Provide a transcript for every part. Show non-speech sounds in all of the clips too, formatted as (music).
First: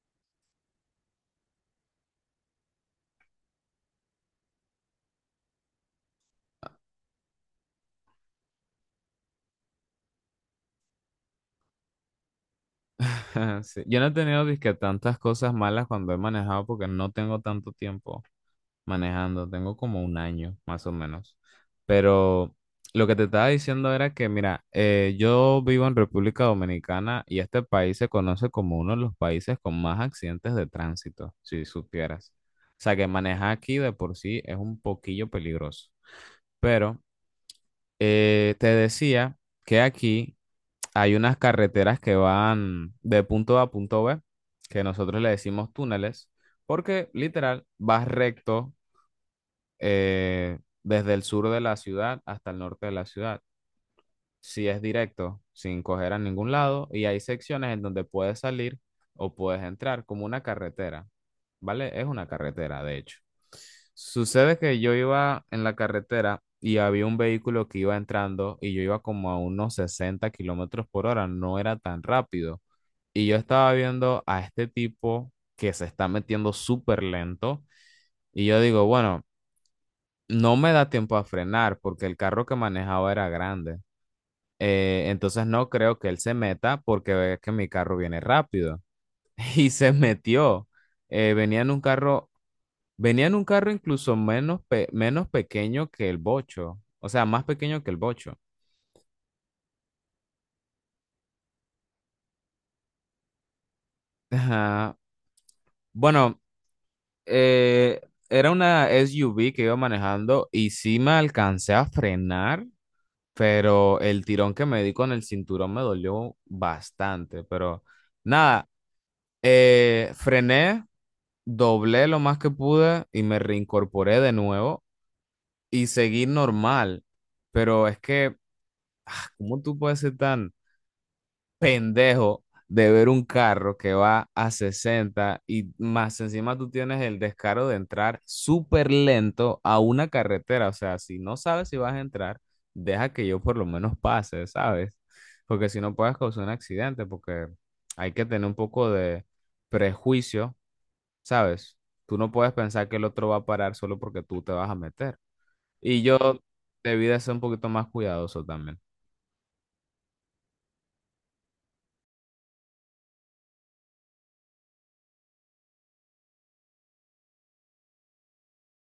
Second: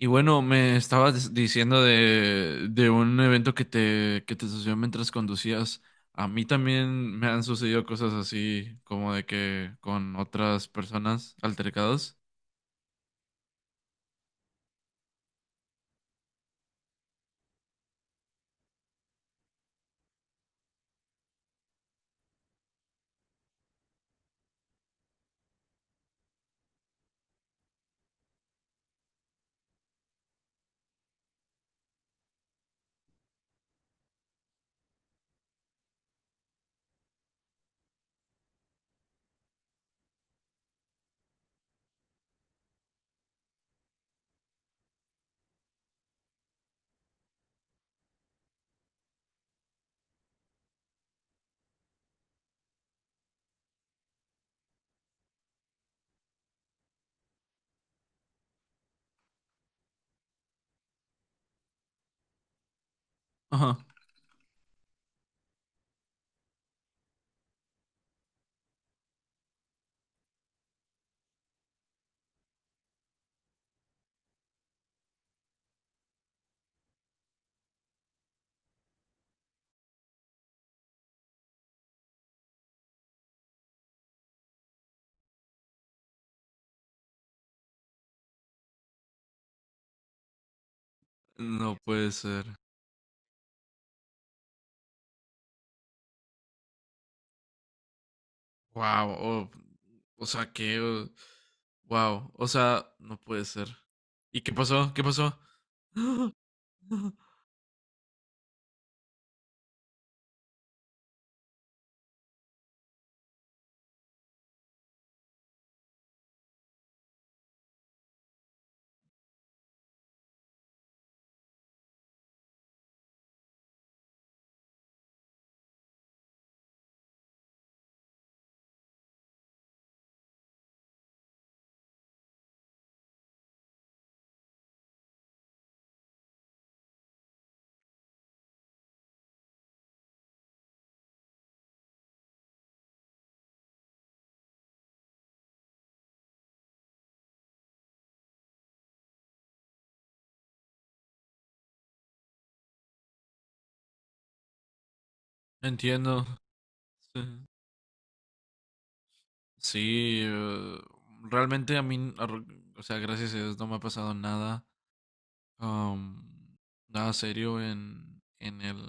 Y bueno, me estabas diciendo de un evento que te sucedió mientras conducías. A mí también me han sucedido cosas así, como de que con otras personas altercados. (laughs) Sí, yo no he tenido disque tantas cosas malas cuando he manejado porque no tengo tanto tiempo manejando, tengo como un año más o menos. Pero lo que te estaba diciendo era que, mira, yo vivo en República Dominicana y este país se conoce como uno de los países con más accidentes de tránsito, si supieras. O sea, que manejar aquí de por sí es un poquillo peligroso. Pero te decía que aquí hay unas carreteras que van de punto A a punto B, que nosotros le decimos túneles, porque literal vas recto desde el sur de la ciudad hasta el norte de la ciudad si es directo, sin coger a ningún lado, y hay secciones en donde puedes salir o puedes entrar, como una carretera, ¿vale? Es una carretera, de hecho. Ajá. Sucede que yo iba en la carretera y había un vehículo que iba entrando y yo iba como a unos 60 kilómetros por hora, no era tan rápido. Y yo estaba viendo a este tipo que se está metiendo súper lento y yo digo, bueno, no me da tiempo a frenar porque el carro que manejaba era grande. Entonces no creo que él se meta porque ve que mi carro viene rápido. (laughs) Y se metió. Eh, venía en No un puede carro, ser. Venía en un carro incluso menos, menos pequeño que el Bocho. O sea, más pequeño que el Bocho. Wow. O sea, que... Wow. O sea, no puede ser. ¿Y qué pasó? Ajá. ¿Qué pasó? (gasps) Bueno, eh, era una SUV que iba manejando y sí me alcancé a frenar, pero el tirón que me di con el cinturón me dolió bastante. Pero nada. Frené, doblé lo más que pude y me reincorporé de nuevo y seguí normal. Pero es que, ¿cómo tú puedes ser tan pendejo de ver un carro que va a 60 y más encima tú tienes el descaro de entrar súper lento a una carretera? O sea, si no sabes si vas a entrar, deja que yo por lo menos pase, ¿sabes? Porque si no puedes causar un accidente, porque hay que tener un poco de prejuicio, ¿sabes? Tú no puedes pensar que el otro va a parar solo porque tú te vas a meter. Y yo Entiendo. debí de ser un Sí, poquito más cuidadoso también. Sí, eh, Realmente a mí, o sea, gracias a Dios no me ha pasado nada. am, Nada serio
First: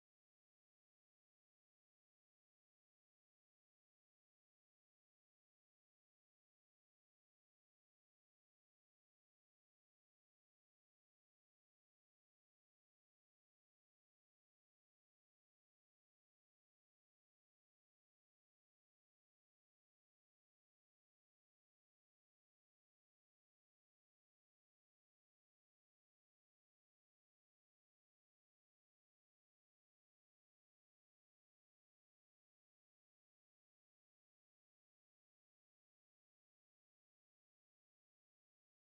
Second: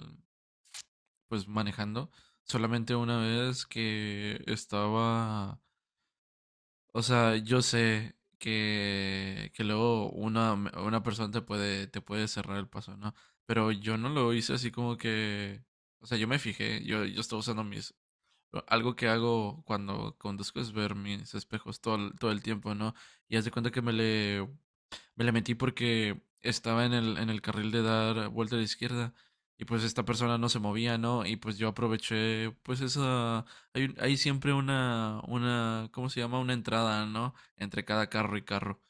pues manejando. Solamente una vez que estaba, o sea, yo sé que luego una persona te puede cerrar el paso, ¿no? Pero yo no lo hice así como que, o sea, yo me fijé, yo estaba usando mis, algo que hago cuando conduzco es ver mis espejos todo el tiempo, ¿no? Y haz de cuenta que me le metí porque estaba en el carril de dar vuelta a la izquierda y pues esta persona no se movía, ¿no? Y pues yo aproveché, pues esa, hay, hay siempre ¿cómo se llama? Una entrada, ¿no? Entre cada carro y carro.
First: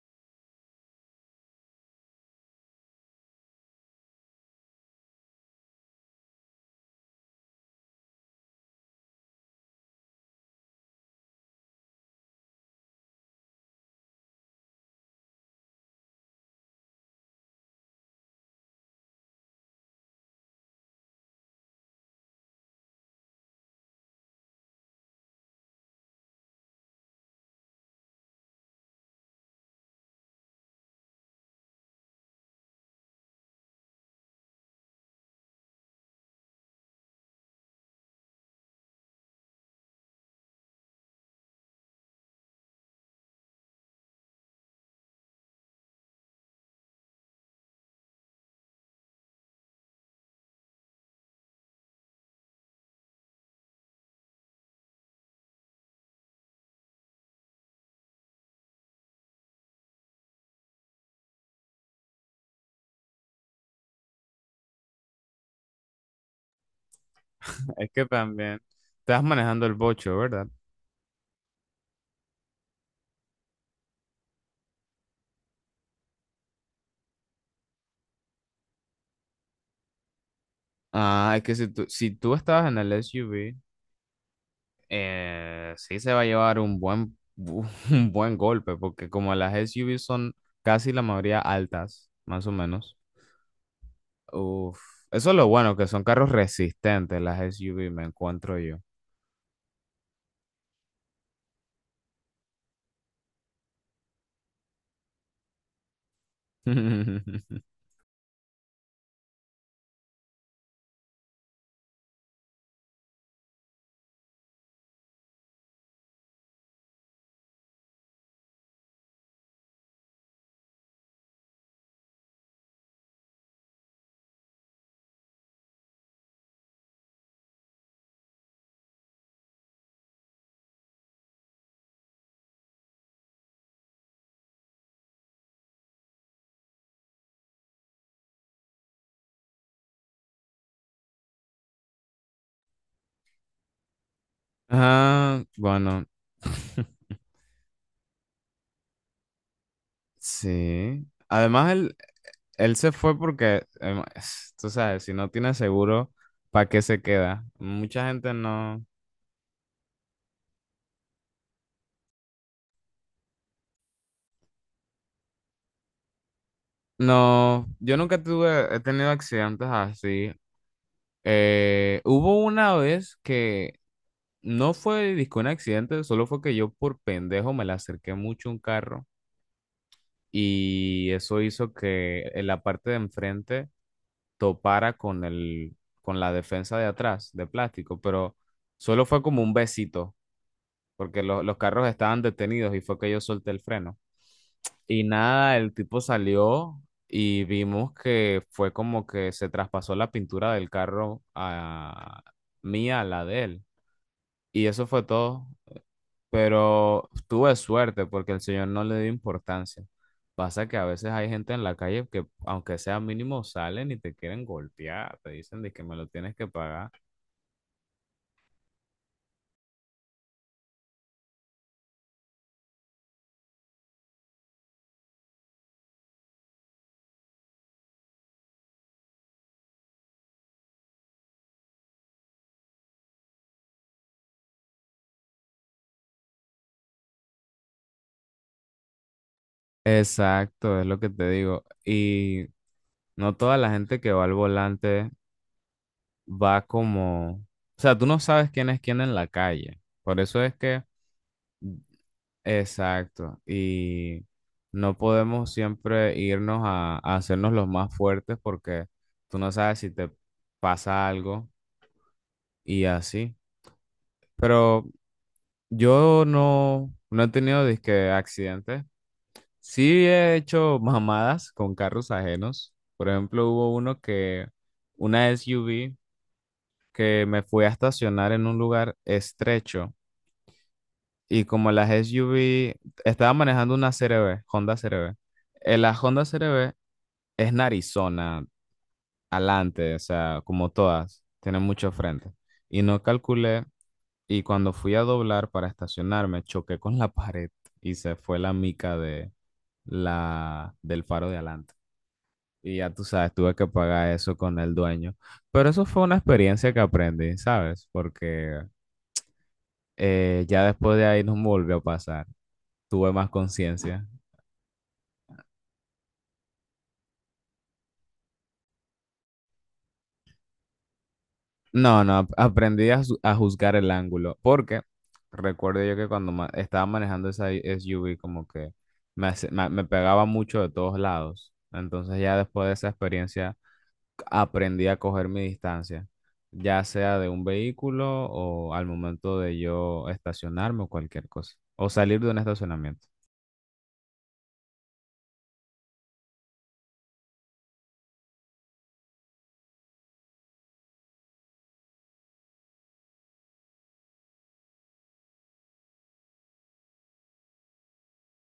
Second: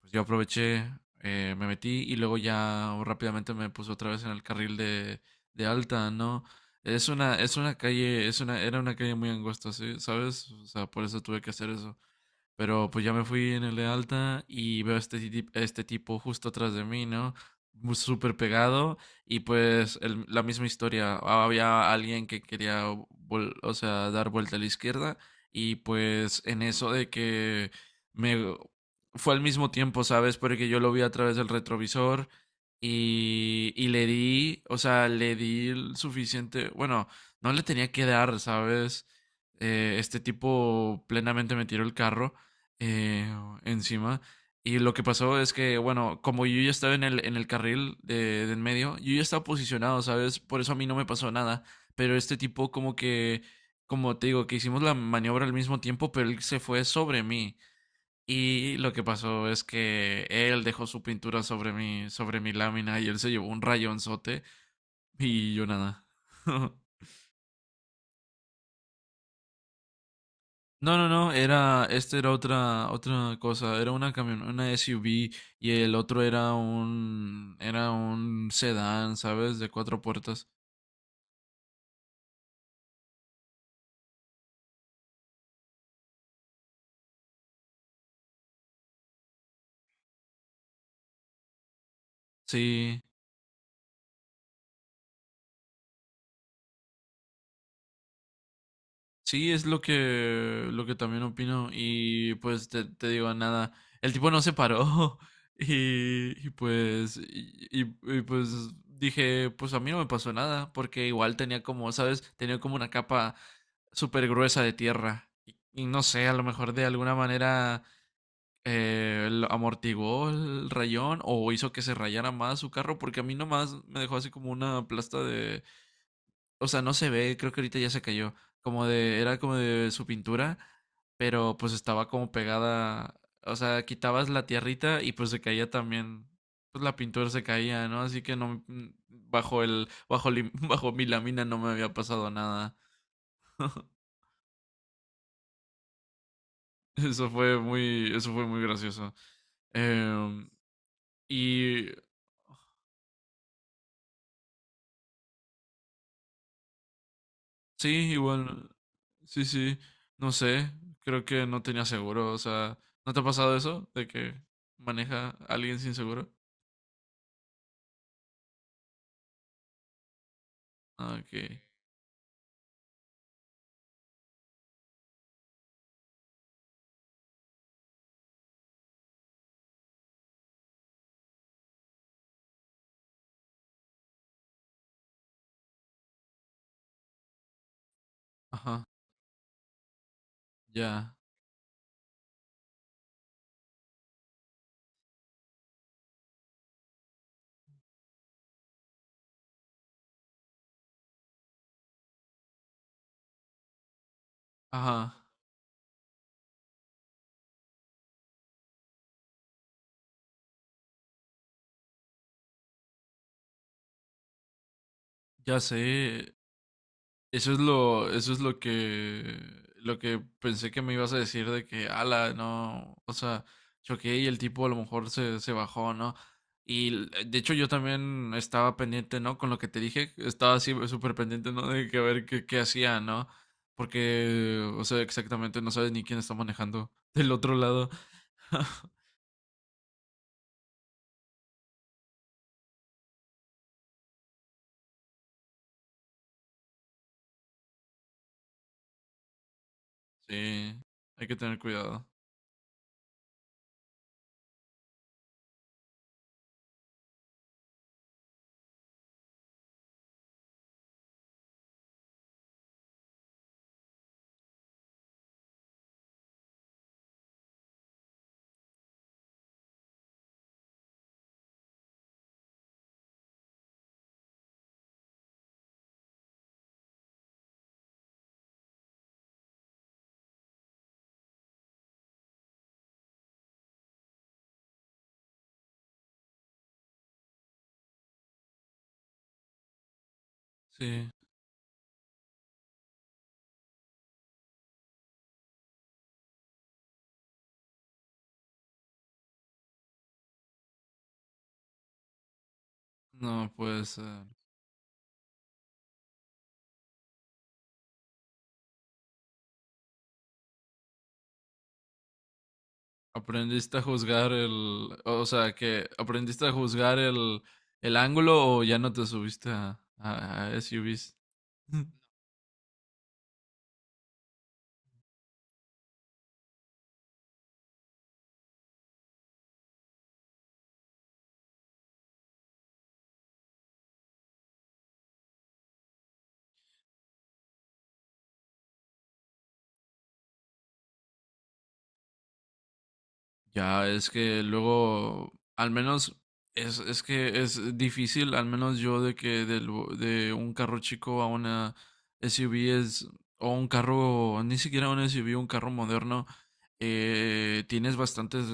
Pues yo aproveché, me metí y luego ya rápidamente me puse otra vez en el de alta, ¿no? Es una calle, es una, Era una calle muy angosta, ¿sí? ¿Sabes? O sea, por eso tuve que hacer eso. Pero pues ya me fui en el de alta y veo a este tipo justo atrás de mí, ¿no? Súper pegado y pues la misma historia. Había alguien que o sea, dar vuelta a la izquierda y pues en eso de que me... Fue al mismo tiempo, ¿sabes? Porque yo lo vi a través del retrovisor y le di, o sea, le di el suficiente, bueno, no le tenía que dar, ¿sabes? Este tipo plenamente me tiró el carro eh, encima. Y lo que pasó es que, bueno, como yo ya estaba en el carril de en medio, yo ya estaba posicionado, ¿sabes? Por eso a mí no me pasó nada. Pero este tipo como que, como te digo, que hicimos la maniobra al mismo tiempo, pero él se fue sobre mí. Y lo que pasó es que él dejó su pintura sobre sobre mi lámina y él se llevó un rayonzote y yo nada. (laughs) Es que también estás manejando el bocho, ¿verdad? No, no, no, era, Este era otra cosa, era una camion, una SUV y el otro era era un sedán, ¿sabes? De cuatro puertas. Ah, es que si tú estabas en el SUV, sí se va a llevar un buen, (laughs) un buen golpe, porque como las SUV son casi la mayoría altas, más o menos. Sí, Uf, eso es lo bueno, que son carros resistentes las SUV, me encuentro yo. sí, es lo que también opino y pues te digo nada, el tipo no se paró (laughs) (laughs) pues dije, pues a mí no me pasó nada porque igual tenía como, ¿sabes? Tenía como una capa súper gruesa de tierra y no sé, a lo mejor de alguna manera amortiguó el rayón o hizo que se rayara más su carro, porque a mí nomás me dejó así como una plasta de, o sea, no se ve, creo que ahorita ya se cayó, era como de su pintura, pero pues estaba como pegada, o sea, quitabas la tierrita y pues se caía también, pues la pintura se caía, ¿no? Así que no, bajo el, bajo, lim- (laughs) bajo mi lámina no me había pasado nada. (laughs) Ah, bueno. (laughs) Eso fue eso fue muy gracioso. Em, Sí. Además, y él se fue porque, tú sabes, si no tiene seguro, ¿para qué se queda? Sí, Mucha gente igual. no... Sí, sí. No sé. Creo que no tenía seguro. O sea, ¿no te ha pasado eso? De que maneja a alguien sin seguro. No, yo nunca tuve, he tenido accidentes así. Ah, ok. Hubo una vez que no fue disco un accidente, solo fue que yo por pendejo me le acerqué mucho a un carro y eso hizo que en la parte de enfrente topara con con la defensa de atrás, de plástico, pero Ajá. solo fue como un besito. Ya. Porque los carros estaban detenidos y fue que yo solté el freno. Y nada, el tipo salió y vimos que fue como que se traspasó la pintura del carro a mía, a la de él. Y eso fue Ajá. todo. Pero tuve suerte porque el señor no le dio importancia. Pasa que a veces hay gente en la calle que, aunque sea mínimo, salen y te quieren golpear, te Ya dicen de sé. que me lo tienes que pagar. Eso es eso es lo que pensé que me ibas a decir de que, ala, no, o sea, choqué y el tipo a lo mejor se bajó, ¿no? Y de hecho yo también estaba pendiente, ¿no? Con lo que te dije, estaba así súper pendiente, ¿no? De que a ver qué hacía, ¿no? Porque, o sea, exactamente no sabes ni quién está manejando (laughs) del otro lado. (laughs) Exacto, es lo que te digo. Y no toda la gente que va al volante va como, o sea, tú no sabes quién es quién en la calle. Por eso es Sí, que, hay que tener cuidado. exacto, y no podemos siempre irnos a hacernos los más fuertes porque tú no sabes si te pasa algo y así. Pero yo no, no he tenido disque accidentes. Sí he hecho mamadas con carros ajenos. Por ejemplo, hubo uno que, una SUV que me fui a estacionar en un lugar estrecho. Y como las SUV, estaba manejando una CRV, Honda CRV. La Honda CRV es narizona, adelante, o sea, como Sí, todas, tiene mucho frente. Y no calculé, y cuando fui a doblar para estacionarme, choqué con la (laughs) pared y se fue la mica de del faro de adelante. Y ya tú sabes, no, tuve que pues... pagar eso con el dueño. Pero eso fue una experiencia que aprendí, ¿sabes? Porque ya después de ahí no me volvió a pasar. Tuve más Aprendiste a conciencia. juzgar el, o sea, que aprendiste a juzgar el ángulo o ya no te subiste a SUVs. (laughs) No, no, aprendí a, a juzgar el ángulo, porque recuerdo yo que cuando estaba manejando esa SUV como que me pegaba mucho de todos lados. Entonces ya después de esa experiencia aprendí a coger mi distancia, ya sea de un vehículo o al momento de yo estacionarme o cualquier cosa, o salir de un estacionamiento. Ya, es que luego, al menos, es que es difícil, al menos yo, de que de un carro chico a una SUV es, o un carro, ni siquiera un SUV, un carro moderno, tienes bastantes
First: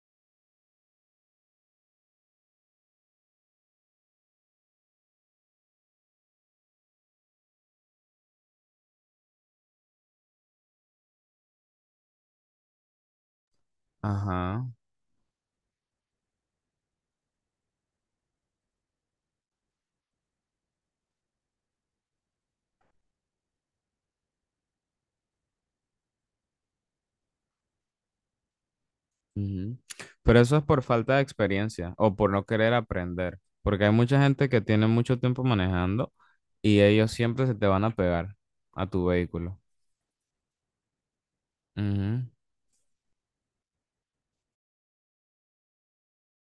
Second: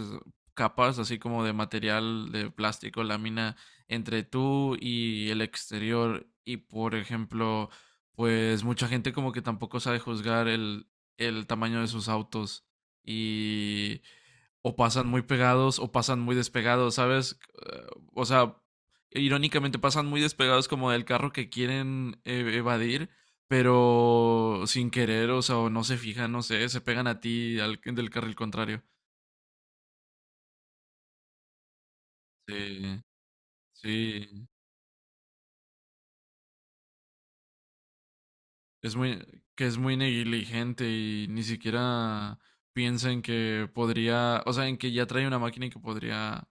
capas, así como de material, de plástico, lámina, entre tú y el exterior. Y, por ejemplo, pues mucha gente como que tampoco sabe juzgar el tamaño de sus autos. Y Ajá. o pasan muy pegados o pasan muy despegados, ¿sabes? O sea, irónicamente pasan muy despegados como del carro que quieren ev evadir, pero sin querer, o sea, o no se fijan, no sé, se pegan a ti del carril contrario. Ujú. Pero eso es por falta de experiencia o por no querer Sí, aprender, porque hay mucha sí, gente que tiene mucho tiempo manejando y ellos siempre se te van a pegar a es tu vehículo. que es muy negligente y ni Ujú. siquiera piensa en que podría, o sea, en que ya trae una máquina y que podría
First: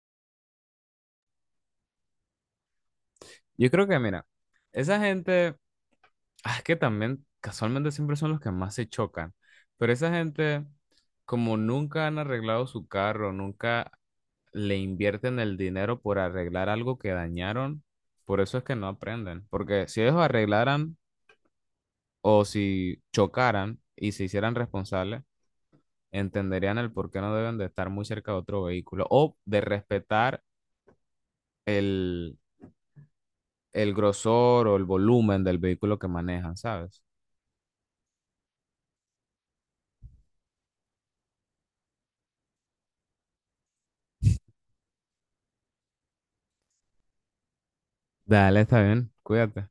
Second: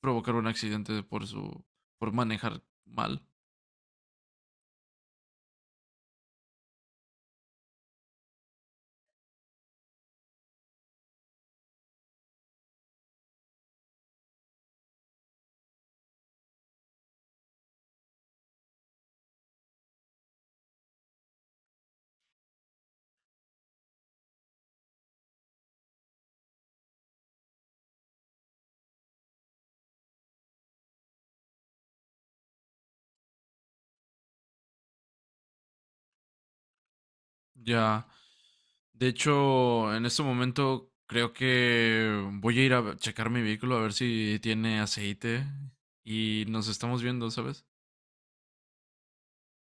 provocar un accidente por su, por manejar mal. Yo creo que, mira, esa gente, ah, es que también casualmente siempre son los que más se chocan, pero esa gente, como nunca han arreglado su carro, nunca le invierten el dinero por arreglar algo que dañaron, por eso es que no aprenden, porque si ellos arreglaran o si chocaran y se hicieran responsables, entenderían el por qué no deben de estar muy cerca de otro vehículo o de respetar el, el grosor o el volumen del vehículo que manejan, ¿sabes? Ya. De hecho, en este momento creo que voy a ir a checar mi vehículo a ver si tiene aceite y nos estamos viendo, ¿sabes? Dale, está bien, cuídate.